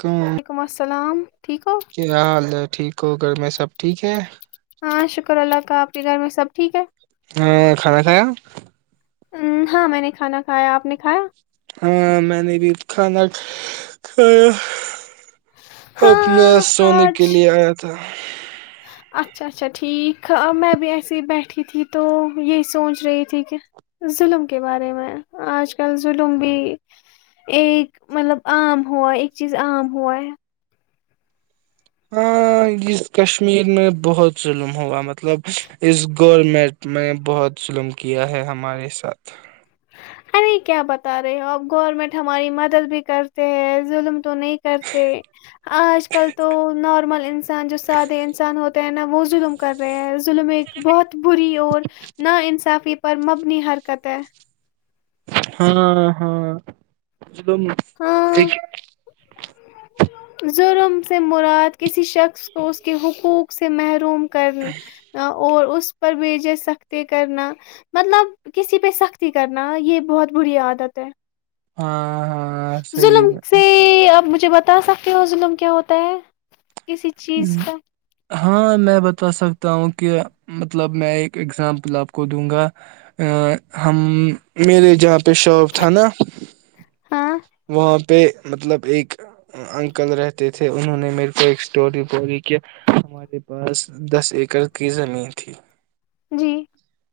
کم وعلیکم السلام ٹھیک ہو کوکر میں سب ٹھیک ہے ہاں شکر اللہ کا آپ کے گھر میں سب ٹھیک ہے ا کھانا کھایا ہاں میں نے کھانا کھایا آپ نے کھایا ہاں میں نے بھی کھانا کھایا شو کیا ہاں سونے کے آج لیے ایا تھا [inaudible] [inaudible] اچھا اچھا ٹھیک ا میں بھی ایسے ہی بیٹھی تھی تو یہی سوچ رہی تھی کہ ظلم کے بارے میں آج کل ظلم بھی ایک مطلب عام ہوا ہے ایک چیز عام ہوا ہے ہاں اس کشمیر میں بہت ظلم ہوا مطلب اس گورنمنٹ میں بہت ظلم کیا ہے ہمارے ساتھ ارے کیا بتا رہے آپ گورنمنٹ ہماری مدد بھی کرتے ہے ظلم تو نہیں کرتے آج کل تو نارمل انسان جو سادے انسان ہوتے ہیں نا وہ ظلم کر رہے ہیں ظلم ایک بہت بری اور نا انصافی پر مبنی حرکت ہے ہاں ہاں تم [unintelligible] جرم سے مراد کسی شخص کو اس کے حقوق سے محروم کر اور اس اس پر بھیجے سختی کرنا مطلب کسی پہ سختی کرنا یہ بہت بری عادت ہے ہاں ہاں صحیح ظلم سے اب مجے مجھے بتا سکتے ہو ظلم کیا ہوتا ہے کسی میں چیز کا ہاں میں بتا سکتا ہوں کہ مطلب میں ایک ایگزامپل آپ کو دوں گا اں ہم میرے جات پیشاب تھانا ہاں وہاں پہ مطلب ایک انکل رہتے تھے انہوں نے میرے کو ایک ٹی پوری کے ہمارے پاس دس ایکڑ کی زمین تھی جی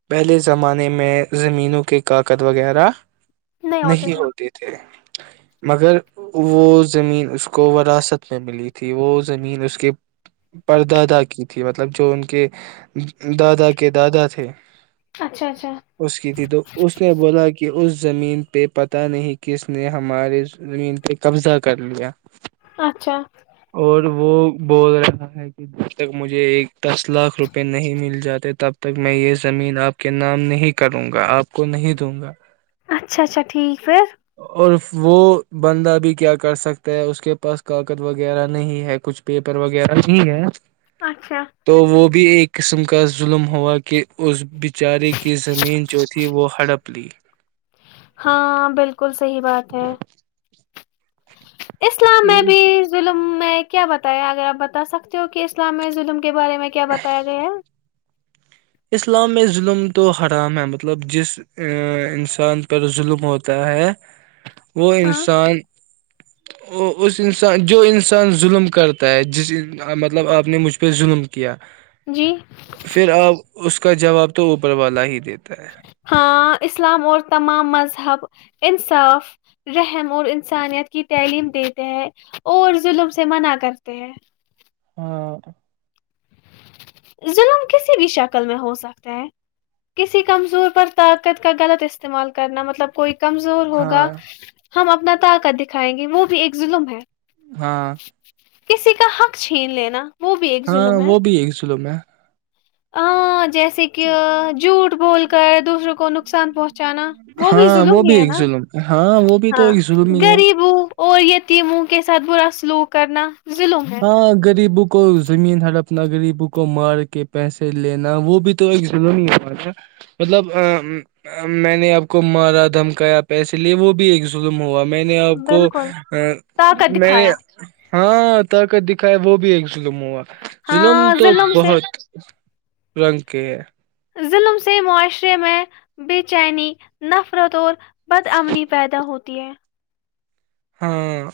پہلے زمانے میں میں زمینوں کے کاف کد وغیرہ نہیں ہوتے تھے مگر وہ زمین اس کو وراثت میں ملی تھی وہ اس زمین اس کے پردادا کی تھی مطلب جو ان کے دادا کے دادا تھے اچھا اچھا اس کی تھی تو اس نے بولا کہ اس زمین پہ پتہ نہیں کس نے ہمارے زمین پہ قبضہ کر لیا اچھا اور وہ بول رہا ہے کہ جب تک مجھے ایک دس لاکھ روپے نہیں مل جاتے تب تک میں یہ زمین آپ کے نام نہیں کروں گا آپ کو نہیں دوں گا اچھا اچھا ٹھیک پھر اور وہ بندہ بھی کیا کر سکتا ہے اس کے پاس کاگت وغیرہ نہیں ہے کچھ پیپر وغیرہ نہیں ہے اچھا تو وہ بھی ایک قسم کا ظلم ہوا کہ اس بچارے کی زمین جو تھی وہ ہڑپ لی ہاں بالکل صحی بات ہے اسلام میں بھی ظلم میں کیا بتایا اگر آپ بتا سکتے ہو کہ اسلامیہ ظلم کے بارے میں کیا بتایا گیا ہے اسلام میں ظلم تو حرام ہے مطلب جس انسان پر ظلم ہوتا ہے وہ ہاں انسان ا اس انسان جو انسان ظلم کرتا ہے جس مطلب آپ نے مجھ پہ ظلم کیا جی پھر آپ اس کا جواب تو اوپر والا ہی دیتا ہے ہاں اسلام اور تمام مذہب انصاف رحم اور انسانیت کی تعلیم دیتے ہے اور ظلم سے منع کرتے ہیں [inaudible] ظلم کسی بھی شکل میں ہو سکتا ہے کسی کمزور پر طاقت کا غلط استعمال کرنا مطلب کوئی کمزور ہاں ہوگا ہم اپنا تا کر دکھائیں گے وہ بھی ایک ظلم ہے ہاں کسی کا حق چھین لینا وہ بھی ایک ہاں وہ بھی ایک ظلم میں آ جیسے کہ جھوٹ بول کر [unintelligible] دوسروں کو نقصان پہنچ چانا وہ بھی ہاں ظللم بھی ہی ہے ایک نا ظلم ہاں وہ بھی تو ہاں ایک ظلم ہی ہے غریبوں اور یتیموں کیس سات برا سلوک کرنا ظلم ہے ہاں غریب کو زمین ہر اپنا غریبوں کو مار کے پیسے لینا وہ بھی تو ایک ظلم ہی ہوا تھا مطلب میں ما نے آپ کو مارا دھمکایا پیسے لے وہ بھی ایک ظلم ہوا میں نے آپ کو بالکل طاقت میں نے دکھایا ہاں طاقت دکھائے وہ بھی ایک ظلم ہوا ظلم ہاں تو ظلم سے بہت رنگ کے ہے ظلم سے معاشرے میں بے چینی نفرتور بد امنی پیدا ہوتی د ہے ہاں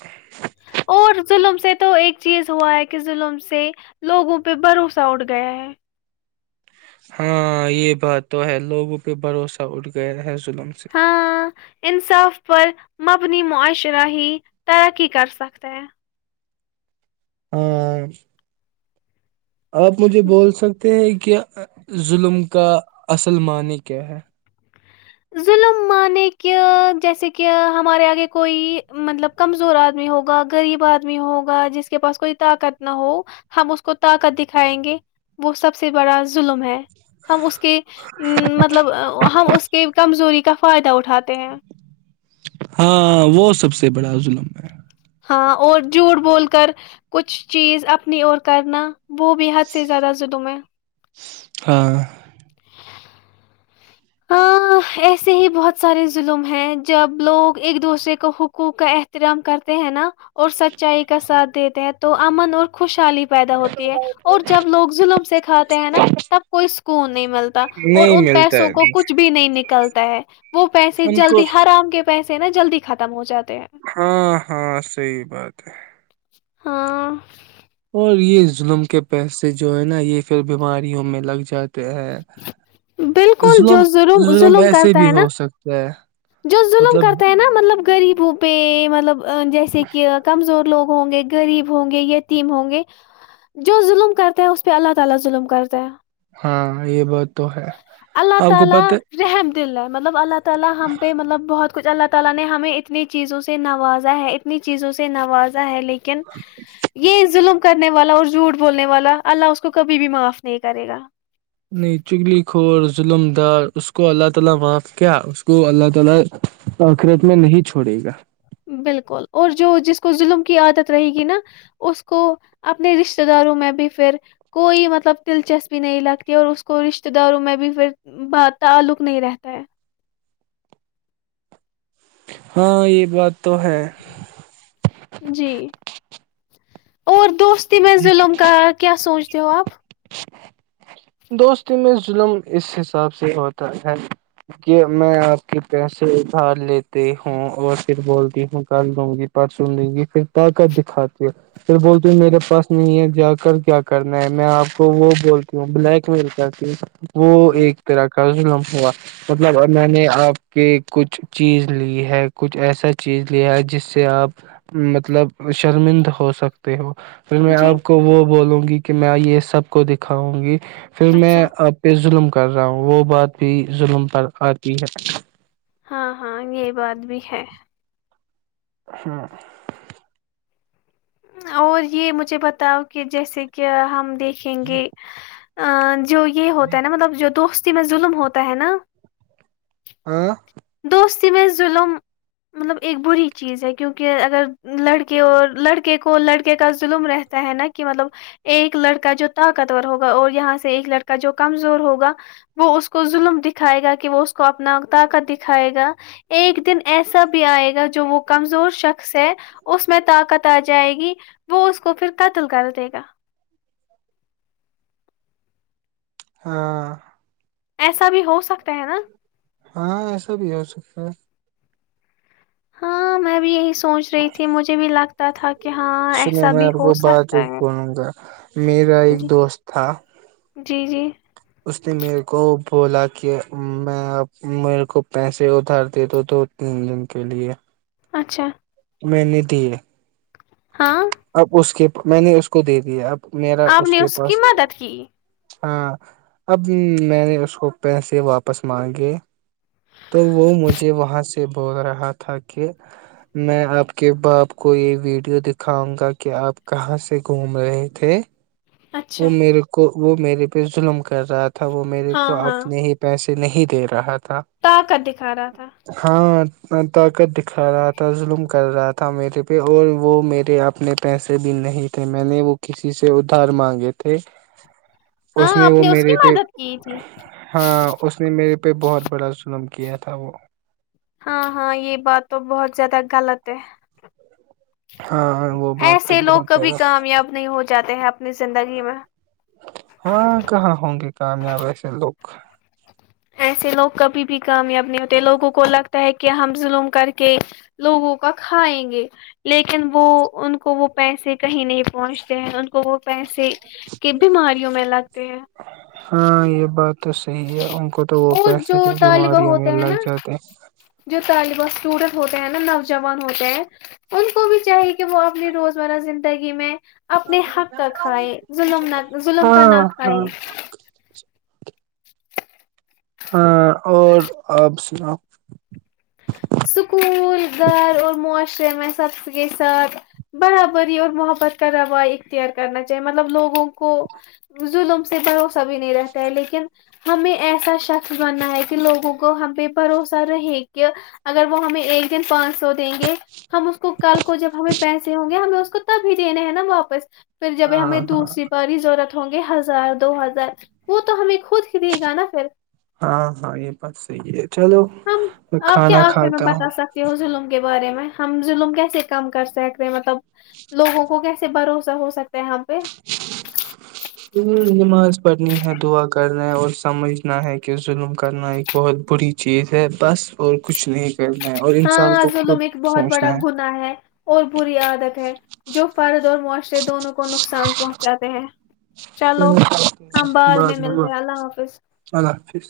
اور ظلم سے تو ایک چیز ہوا ہے کہ ظلم سے لوگوں پہ بھروسہ اڑ گیا ہے ہاں یہ بات تو ہے لوگوں پہ بھروسہ اٹھ گیا ہے ظلم سے ہاں انصاف پر [unintelligible] مبنی معائش ر ہی ترقی کر سکتا ہے ہاں آپ مجھے بول سکتے ہیں [unintelligible] کہ ظلم کا اصل معنی کیا ہے ظلم مانے کہ جیسے کہ ہمارے آگے کوئی مطلب کمزور آدمی ہوگا غریب آدمی ہوگا جس کے پاس کوئی طاقت نہ ہو ہم اس کو طاقت دکھائیں گے وہ سب سے بڑا ظلم ہے ہم اس کے مطلب ہم اس کی کمزوری کا فائدہ اٹھاتے ہیں ہاں وہ سب سے بڑا ظلم ہے ہاں اور جھوٹ بول کر کچھ چیز اپنی اور کرنا وہ بھی حد سے زیادہ جدم ہے ہاں ہاں ایسے ہی بہت سارے ظلم ہیں جب لوگ ایک دوسرے کو حقوق کا احترام کرتے ہیں نا اور سچائی کا ساتھ دیتے ہیں تو امن اور خوشحالی پیدا ہوتی ہے اور جب لوگ ظلم سے کھاتے ہیں نا تب کوئی سکون نہیں ملتا اور نہیں ان ملتا پیسوں کو ہے نہیں نکلتا ہے وہ پیسے ان کو جلدی ہرام کے پیسے نا جلدی ختم ہو جاتا ہاں ہاں صحی بات ہے ہاں اور یہ ظلم کے پیسے جو ہے نا یہ پھر بیماریوں میں لگ جاتا بالکل جو ظلم ظلم ایسے کرتا بھی ہے نا ہو سکتا ہے جو ظلم مطلب کرتے ہیں نا مطلب غریب ہو پ مطلب جیسے کہ کمزور لوگ ہوں گے غریب ہوں گے یتیم ہوں گے جو ظلم کرتا ہے اس پہ اللہ تعالی ظلم کرتا ہے ہاں یہ بات تو ہے اللہ آپ کو تعالی پت رحم دل ہے مطلب اللہ تلا ہم پہ مطلب بہت کچھ اللہ تعالی نے ہمیں اتنی چیزوں سے نوازا ہے اتنی چیزوں سے نوازا ہے لیکن یہ ظلم کرنے والا اور جھوٹ بولنے والا اللہ اس کو کبھی بھی معاف نہیں کرے گا اور ظلمدار اس کو اللہ تعالی معاف کیا اس کو اللہ تعالی اخرت میں نہیں چھوڑے گا بالکل اور جو جس کو ظلم کی عادت رہے گی نا اس کو اپنے رشتتے داروں میں بھی پھر کوئی مطلب دلچسپی نہیں لگتی اور اس کو رشتتے داروں میں بھی پھر تعلق نہیں رہتا ہے ہاں یہ بات تو ہے جی اور دوست می ظلم کا کیا سوچ جواب دوست میں ظلم اس حساب سے ہوتا ہے کہ میں آپ کے پیسے ابھار لیتے ہوں اور پھر بولتی ہوں کر دوں گی پرسن لوں گی پھر طاقت دکھاتی ہوں پھر بولتی ہوں میرے پاس نہیں ہے جا کر کیا کرنا ہے میں آپ کو وہ بولتی ہوں بلیک میل کرتی ہوں وہ جی ایک تور کا ہوا مطلب میں نے آپ کے کچھ چیز لی ہے کچھ ایسا چیز لیا ہے جس سے آپ مطلب شرمند ہو سکتے ہو پھر میں جی آپ کو وہ بولوں گی کہ میں یہ سب کو دکھاؤں گی پھر میں اچھا آپ پے ظلم کر رہا ہوں وہ بات بھی ظلم پر آتی ہے ہےھ ہاں اور یہ مجھے بتاؤ کہ جیسے کہ ہم دیکھیں گے ہاں جو یہ یہ ہوتا ہے نا مطلب جو دوست میں ظلم ہوتا ہے نا ہاں کوی میں ظلم مطلب ایک بری چیز ہے کیونکہ اگر لڑکے اور لڑکے کو لڑکے کا ظلم رہتا ہے نا کہ مطلب ایک لڑکا جو طاقتور ہوگا اور یہاں سے ایک لڑکا جو کمزور ہوگا وہ اس کو ظلم دکھائے گا کہ وہ اس کو اپنا طاقت د دکھائے گا ایک دن ایسا بھی آئے گا جو وہ کمزور شخص ہے اس میں طاقت آ جائے گی وہ اس کو پھر قتل کر دے گا ہاں ایسا بھی ہو سکتا ہے نا ہاں ایسا بھی ہو سکتا ہے ہاں میں بھی یہی سوچ رہی تھی مجھے بھی لگتا تھا کہ ہاں سنو ایسا میں بھی آپ ہو کو بات سکتا ایک ہے بولوں گا میرا جی ایک دوست تھا جی جی اس نے میرے کو بولا کہ میں اب میرے کو پیسے ادھار دے دو دو تین دن کے لیے اچھا میںنی تیر ہاں اب اس کے میں نے اس کو دے دیا اب میرا آپ نے کے اس کی پاس مدد کی ہاں اب میں نے اس کو پیسے واپس مانگے تو وہ مجھے وہاں سے بول رہا تھا کہ میں آپ کے باپ کو یہ ویڈیو دکھاؤں گا کہ آپ کہاں سے گھوم رہے تھے اچھا وہ میرے کو وہ میرے پہ ظلم کر کر رہا تھا وہ میرے ہاں کو ہاں اپنے ہی پیسے نہیں دے رہا تھا طاقت دکھا رہا تھا ہاں طاقت دکھا رہا تھا ت ظلم کر رہا تھا میرے پہ اور وہ میرے اپنے پیسے بھی نہیں تھے میں نے وہ کسی سے ادھار مانگ یہ تھ [inaudible] اس ہاں نے آپ وہ کی میرے پہ مدد کی تھی ہاں اس نے میرے ہ بہت بڑا سن خم کیا تھا وہ ہاں ہاں یہ بات تو بہت زیادہ غلط ہے ہاں وہ بات تو ایسے لوگ بہت کبھی زیادہ کامیاب نہیں ہو جاتے ہیں اپنی زندگی میں ہاں کہاں ہوں گے تو ہم آ [inaudible] سک ایسے لوگ کبھی بھی کامیاب نہیں ہوتے لوگوں کو لگتا ہے کہ ہم ظللم کر کے لوگوں کا کھائیں گے لیکن وہ ان کو وہ پیسے کہیں نہیں پہنچتے ہیں ان کو وہ پیسے سے کے بیماریوں میں لگتے ہیں [inaudible] ہاں یہ بات تو صحیح ان کو تو وہ اور پیسے جو کی طالبہ بیماریوں میں ہوتے ہیں لگ نا جاتے ہیں طالبہ اسٹوڈنٹ ہوتے ہیں نا نوجوان ہوتے ہیں ان کو بھی چاہیے کہ وہ اپنی روزمرہ زندگی میں اپنے حق کا کھائے ظلم نہ ظلم کا ہاں نہ کھائے ہاں ہاں اور آپ سناؤ سکول گھر اور معاشرے میں سب کے ساتھ برابری اور محبت کا روا اختیار کرنا چاہیے مطلب لوگوں کو ظلم سے بھروس سبھی نہیں رہتا ہے لیکن ہمیں ایسا شخص بنا ہے کہ لوگوں کو ہم بھی بھروسہ رہے کہ اگر وہ ہمیں ایک دن پانچ سو دیں گے ہم اس کو کل کو جب ہمیں پیسے ہ گے ہمیں [unintelligible] کتا بھیجنے ہے نا واپس پھر جب ہمیں ہاں ہاں دوسری باری ضرورت ہوں گے ہزار دو ہزار وہ تو ہمیں خود ہی دے گا نا پھر ہاں ہاں یہ بات صحی ہے چلو ہم میں آپ کیا کھانا آخر میں کھاتا ہوں بتا [inaudible] سکتے ہو ظلم کے بارے میں ہم ظلم کیسے کم کر سکتے ہیں مطلب لوگوں کو کیسے بھروسہ ہو سکتا ہے یہاں پہ [inaudible] نماز پڑھنی ہے دعا کرنا ہے اور سمجھنا ہے کہ ظلم کرنا ایک بہت بری چیز ہے بس اور کچھ نہیں کرنا ہے اور انسان ہاں کو خود ظلم ایک بہت بڑا سوچنا گنااہ ہے اور بری عادت ہے جو پارد اور معاشر سے دونوں کو نقصان پہنچاتے ہیں چلو چ ہم بعد بعض میں ملتے اللہ ہیں حافظ حافظ